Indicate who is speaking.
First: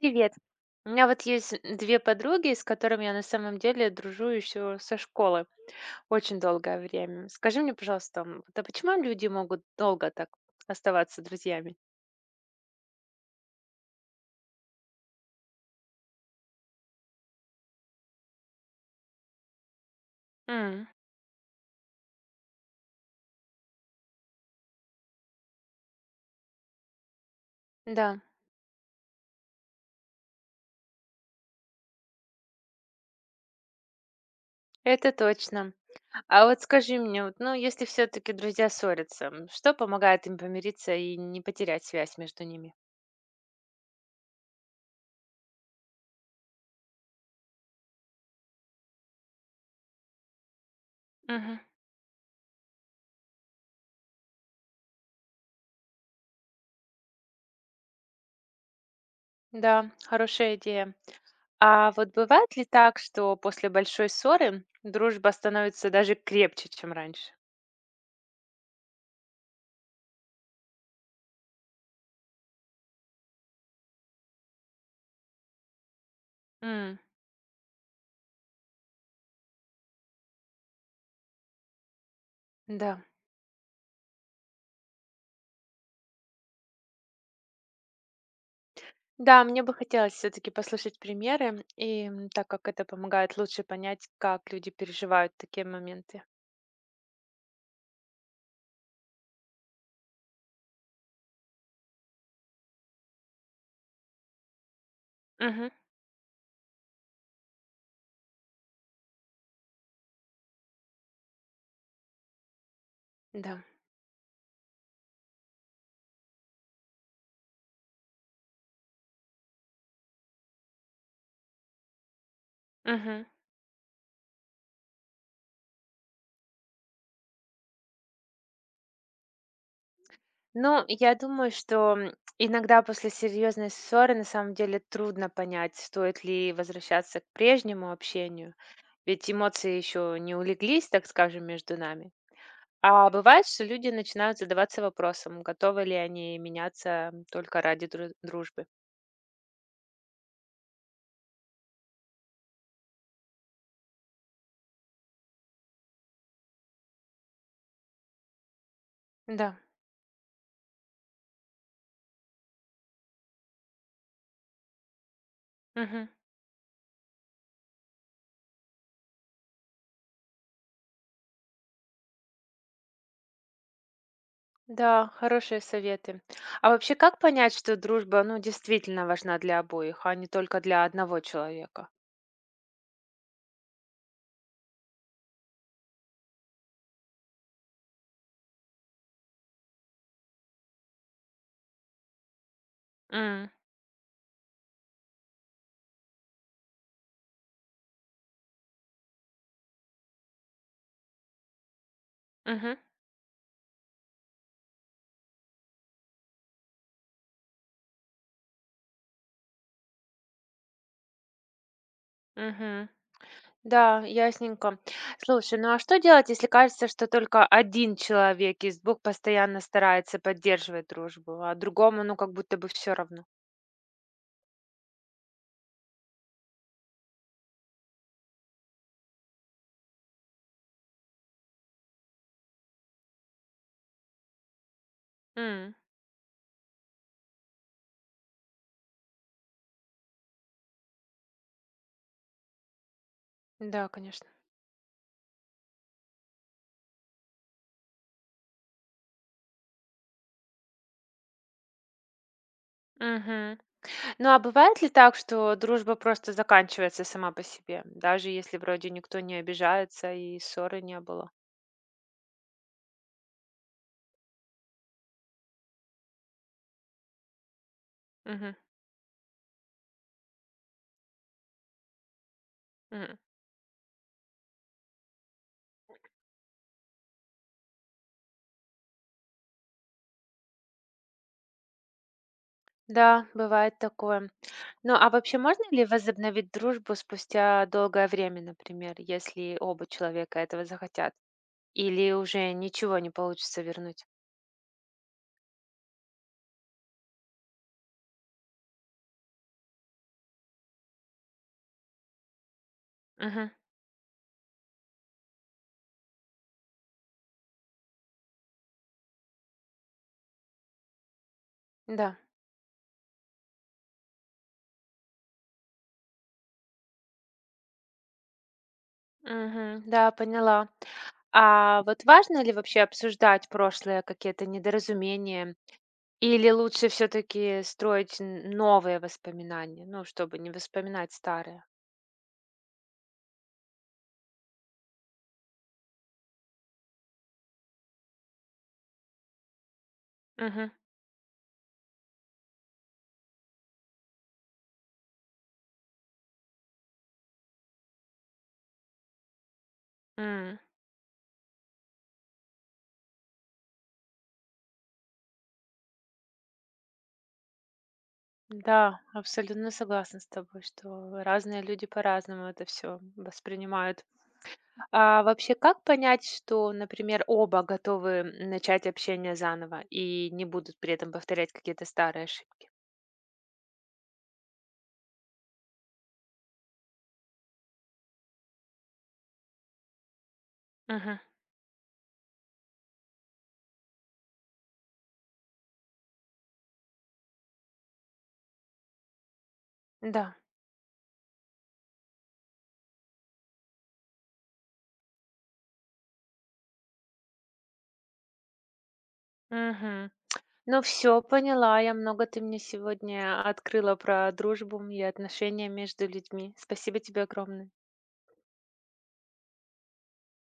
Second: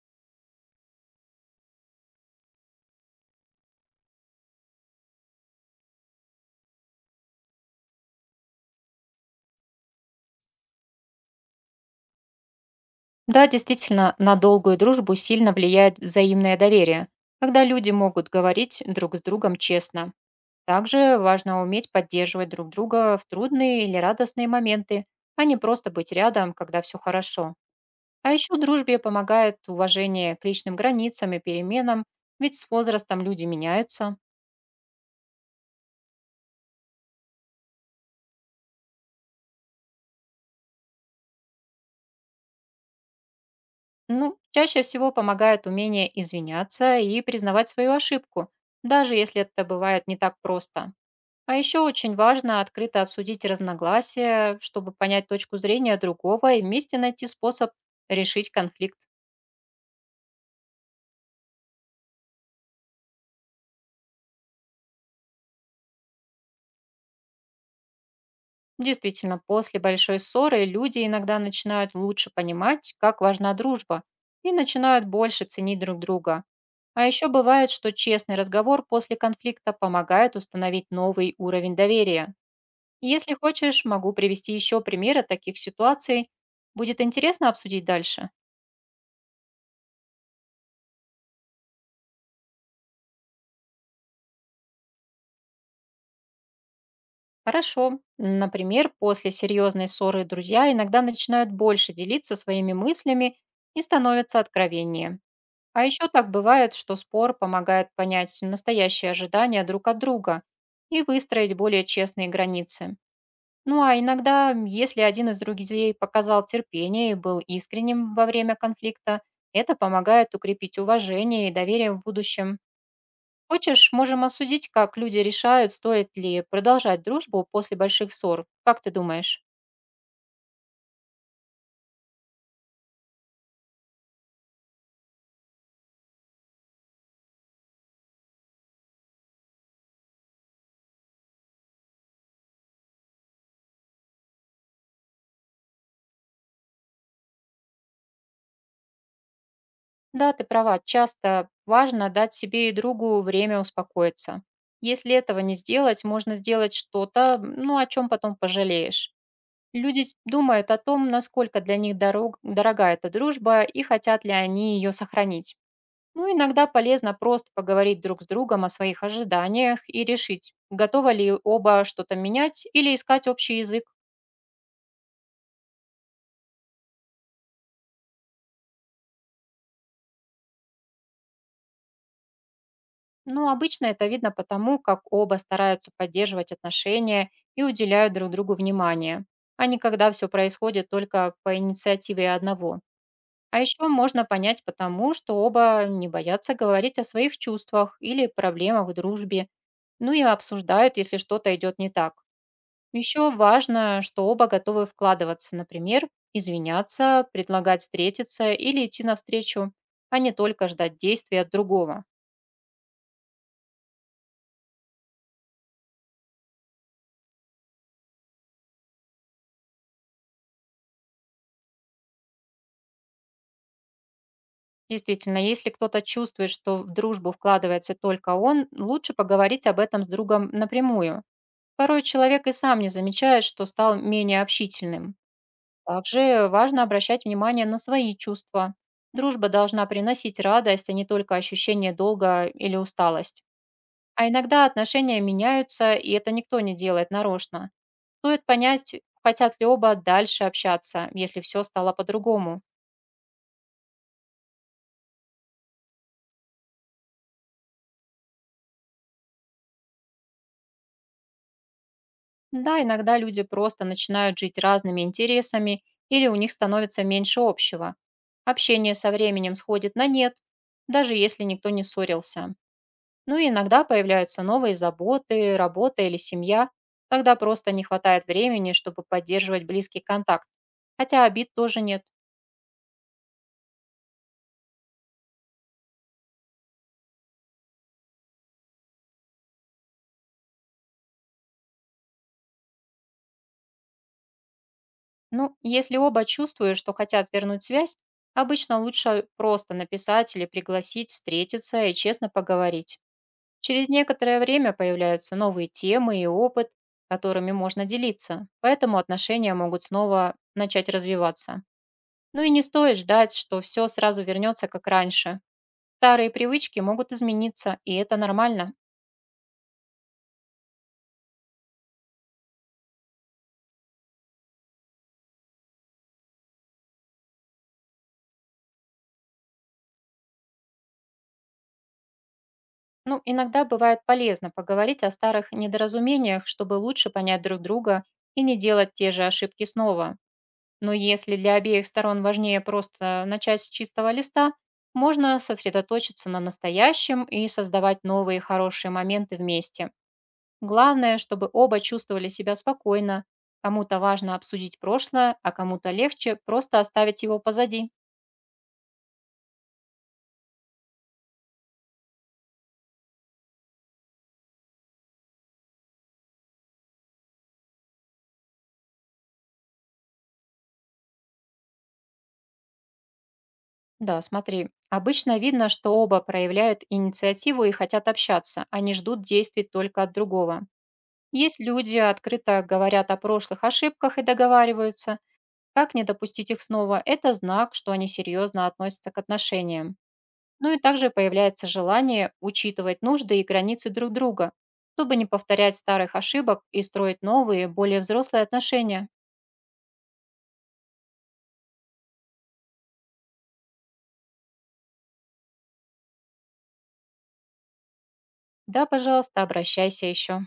Speaker 1: Привет. У меня вот есть две подруги, с которыми я на самом деле дружу еще со школы очень долгое время. Скажи мне, пожалуйста, да почему люди могут долго так оставаться друзьями?
Speaker 2: Да, действительно, на долгую дружбу сильно влияет взаимное доверие, когда люди могут говорить друг с другом честно.
Speaker 1: М,
Speaker 2: Также важно уметь поддерживать друг друга в трудные или радостные моменты, а не просто быть рядом, когда все хорошо.
Speaker 1: да,
Speaker 2: А еще дружбе помогает уважение к личным границам и переменам, ведь с возрастом люди меняются.
Speaker 1: это точно. А вот скажи мне, вот, ну, если все-таки друзья ссорятся, что помогает им помириться и не потерять связь между ними?
Speaker 2: Ну, чаще всего помогает умение извиняться и признавать свою ошибку, даже если это бывает не так просто. А
Speaker 1: Мгм.
Speaker 2: еще очень важно открыто обсудить разногласия, чтобы понять точку зрения другого и вместе найти способ решить конфликт.
Speaker 1: Да, хорошая идея. А вот бывает ли так, что после большой ссоры дружба становится даже крепче, чем раньше?
Speaker 2: Действительно, после большой ссоры люди иногда начинают лучше понимать, как важна дружба, и начинают больше ценить друг друга.
Speaker 1: М,
Speaker 2: А еще бывает, что честный разговор после конфликта помогает установить новый уровень доверия.
Speaker 1: да.
Speaker 2: Если хочешь, могу привести еще примеры таких ситуаций. Будет интересно обсудить дальше.
Speaker 1: Да, мне бы хотелось все-таки послушать примеры, и так как это помогает лучше понять, как люди переживают такие моменты.
Speaker 2: Хорошо. Например, после серьезной ссоры друзья иногда начинают больше делиться своими мыслями и становятся откровеннее.
Speaker 1: Мгм,
Speaker 2: А еще так бывает, что спор помогает понять настоящие ожидания друг от друга и выстроить более честные границы.
Speaker 1: да.
Speaker 2: Ну а иногда, если один из друзей показал терпение и был искренним во время конфликта, это помогает укрепить уважение и доверие в будущем.
Speaker 1: Мгм.
Speaker 2: Хочешь, можем обсудить, как люди решают, стоит ли продолжать дружбу после больших ссор. Как ты думаешь?
Speaker 1: Ну, я думаю, что иногда после серьезной ссоры на самом деле трудно понять, стоит ли возвращаться к прежнему общению, ведь эмоции еще не улеглись, так скажем, между нами. А бывает, что люди начинают задаваться вопросом, готовы ли они меняться только ради дружбы.
Speaker 2: Да, ты права. Часто важно дать себе и другу время успокоиться. Если этого не сделать, можно сделать что-то, ну, о чем потом пожалеешь.
Speaker 1: Да.
Speaker 2: Люди думают о том, насколько для них дорога эта дружба и хотят ли они ее сохранить.
Speaker 1: Мгм.
Speaker 2: Ну, иногда полезно просто поговорить друг с другом о своих ожиданиях и решить, готовы ли оба что-то менять или искать общий язык.
Speaker 1: Да, хорошие советы. А вообще, как понять, что дружба, ну, действительно важна для обоих, а не только для одного человека?
Speaker 2: Ну, обычно это видно потому, как оба стараются поддерживать отношения и уделяют друг другу внимание, а не когда все происходит только по инициативе одного.
Speaker 1: М,
Speaker 2: А еще можно понять потому, что оба не боятся говорить о своих чувствах или проблемах в дружбе, ну и обсуждают, если что-то идет не так.
Speaker 1: мгм,
Speaker 2: Еще важно, что оба готовы вкладываться, например, извиняться, предлагать встретиться или идти навстречу, а не только ждать действий от другого.
Speaker 1: мгм. Да, ясненько. Слушай, ну а что делать, если кажется, что только один человек из двух постоянно старается поддерживать дружбу, а другому, ну, как будто бы все равно?
Speaker 2: Действительно, если кто-то чувствует, что в дружбу вкладывается только он, лучше поговорить об этом с другом напрямую. Порой человек и сам не замечает, что стал менее общительным.
Speaker 1: М,
Speaker 2: Также важно обращать внимание на свои чувства. Дружба должна приносить радость, а не только ощущение долга или усталость.
Speaker 1: да, конечно.
Speaker 2: А иногда отношения меняются, и это никто не делает нарочно. Стоит понять, хотят ли оба дальше общаться, если все стало по-другому.
Speaker 1: Мгм. Ну а бывает ли так, что дружба просто заканчивается сама по себе, даже если вроде никто не обижается и ссоры не было?
Speaker 2: Да, иногда люди просто начинают жить разными интересами или у них становится меньше общего.
Speaker 1: Мгм.
Speaker 2: Общение со временем сходит на нет, даже если никто не ссорился.
Speaker 1: М.
Speaker 2: Ну и иногда появляются новые заботы, работа или семья. Тогда просто не хватает времени, чтобы поддерживать близкий контакт. Хотя обид тоже нет.
Speaker 1: Да, бывает такое. Ну, а вообще можно ли возобновить дружбу спустя долгое время, например, если оба человека этого захотят? Или уже ничего не получится вернуть?
Speaker 2: Ну, если оба чувствуют, что хотят вернуть связь, обычно лучше просто написать или пригласить встретиться и честно поговорить.
Speaker 1: Мгм.
Speaker 2: Через некоторое время появляются новые темы и опыт, которыми можно делиться, поэтому отношения могут снова начать развиваться.
Speaker 1: Да.
Speaker 2: Ну и не стоит ждать, что все сразу вернется как раньше. Старые привычки могут измениться, и это нормально.
Speaker 1: Мгм. Да, поняла. А вот важно ли вообще обсуждать прошлое, какие-то недоразумения? Или лучше все-таки строить новые воспоминания, ну, чтобы не воспоминать старые?
Speaker 2: Ну, иногда бывает полезно поговорить о старых недоразумениях, чтобы лучше понять друг друга и не делать те же ошибки снова.
Speaker 1: Мгм.
Speaker 2: Но если для обеих сторон важнее просто начать с чистого листа, можно сосредоточиться на настоящем и создавать новые хорошие моменты вместе.
Speaker 1: М.
Speaker 2: Главное, чтобы оба чувствовали себя спокойно. Кому-то важно обсудить прошлое, а кому-то легче просто оставить его позади.
Speaker 1: Да, абсолютно согласна с тобой, что разные люди по-разному это все воспринимают. А вообще, как понять, что, например, оба готовы начать общение заново и не будут при этом повторять какие-то старые ошибки?
Speaker 2: Да, смотри, обычно видно, что оба проявляют инициативу и хотят общаться, а не ждут действий только от другого.
Speaker 1: Мгм.
Speaker 2: Есть люди, открыто говорят о прошлых ошибках и договариваются, как не допустить их снова? Это знак, что они серьезно относятся к отношениям.
Speaker 1: Да.
Speaker 2: Ну и также появляется желание учитывать нужды и границы друг друга, чтобы не повторять старых ошибок и строить новые, более взрослые отношения.
Speaker 1: Мгм. Ну все, поняла. Я много ты мне сегодня открыла про дружбу и отношения между людьми. Спасибо тебе огромное.
Speaker 2: Да, пожалуйста, обращайся еще.